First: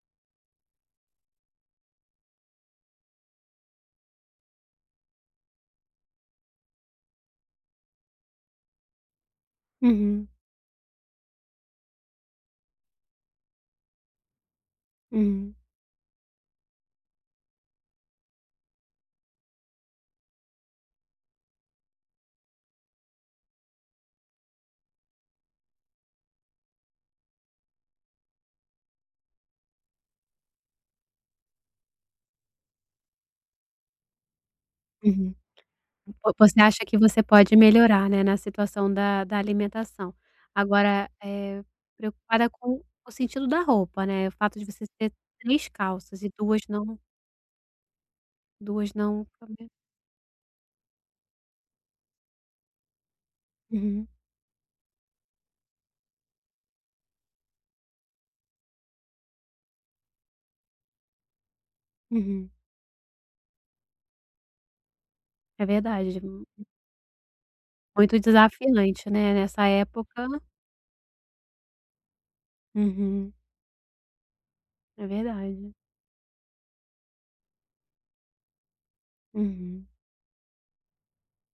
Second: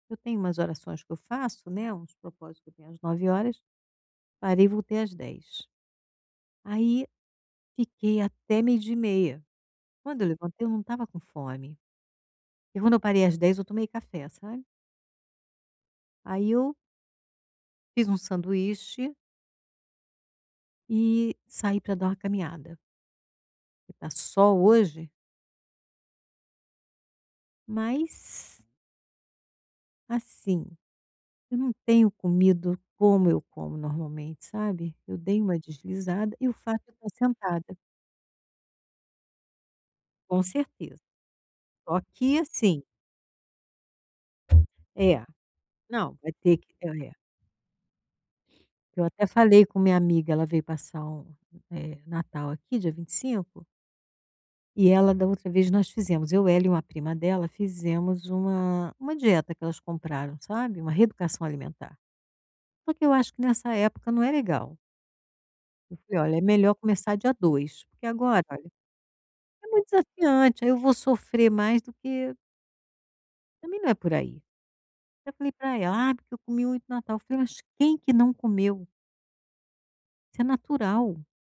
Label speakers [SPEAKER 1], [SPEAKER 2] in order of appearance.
[SPEAKER 1] Eu tenho umas orações que eu faço, né, uns propósito que eu tenho às 09:00, parei e voltei às 10:00. Aí, fiquei até 12:30. Quando eu
[SPEAKER 2] Uhum.
[SPEAKER 1] levantei, eu não estava com fome. E quando eu parei às 10:00 eu tomei café, sabe.
[SPEAKER 2] Hum.
[SPEAKER 1] Aí eu fiz um sanduíche e saí pra dar uma caminhada que tá sol hoje. Mas assim, eu não tenho comido como eu como normalmente, sabe. Eu
[SPEAKER 2] Uhum,
[SPEAKER 1] dei uma
[SPEAKER 2] vo
[SPEAKER 1] deslizada e o
[SPEAKER 2] você acha
[SPEAKER 1] fato de
[SPEAKER 2] que
[SPEAKER 1] eu
[SPEAKER 2] você pode
[SPEAKER 1] sentada.
[SPEAKER 2] melhorar, né, na situação da da alimentação.
[SPEAKER 1] Com certeza.
[SPEAKER 2] Agora, eh,
[SPEAKER 1] Só que
[SPEAKER 2] preocupada com
[SPEAKER 1] assim
[SPEAKER 2] o sentido da roupa, né, o fato de você ter
[SPEAKER 1] É,
[SPEAKER 2] 3
[SPEAKER 1] não
[SPEAKER 2] calças e
[SPEAKER 1] vai ter
[SPEAKER 2] 2
[SPEAKER 1] que,
[SPEAKER 2] não
[SPEAKER 1] é é.
[SPEAKER 2] duas
[SPEAKER 1] Eu
[SPEAKER 2] não
[SPEAKER 1] até falei
[SPEAKER 2] caber.
[SPEAKER 1] com minha amiga, ela veio passar o, eh, o Natal aqui dia 25.
[SPEAKER 2] Uhum.
[SPEAKER 1] E ela, da outra vez, nós fizemos, eu ela e uma prima dela fizemos uma uma dieta que elas compraram, sabe, uma reeducação alimentar.
[SPEAKER 2] Uhum.
[SPEAKER 1] Só que eu acho que nessa época não é legal.
[SPEAKER 2] É
[SPEAKER 1] Eu
[SPEAKER 2] verdade.
[SPEAKER 1] falei: "Olha, é melhor começar dia 2, porque
[SPEAKER 2] Muito
[SPEAKER 1] agora, olha,
[SPEAKER 2] desafiante, né, essa
[SPEAKER 1] é muito
[SPEAKER 2] época.
[SPEAKER 1] desafiante, eu vou sofrer mais do que"
[SPEAKER 2] Uhum.
[SPEAKER 1] Também não é por aí.
[SPEAKER 2] É
[SPEAKER 1] Até falei
[SPEAKER 2] verdade.
[SPEAKER 1] pra ela: "Ah, porque eu comi muito no Natal." Falei "Mas quem que não comeu?"
[SPEAKER 2] Uhum.
[SPEAKER 1] Isso é natural.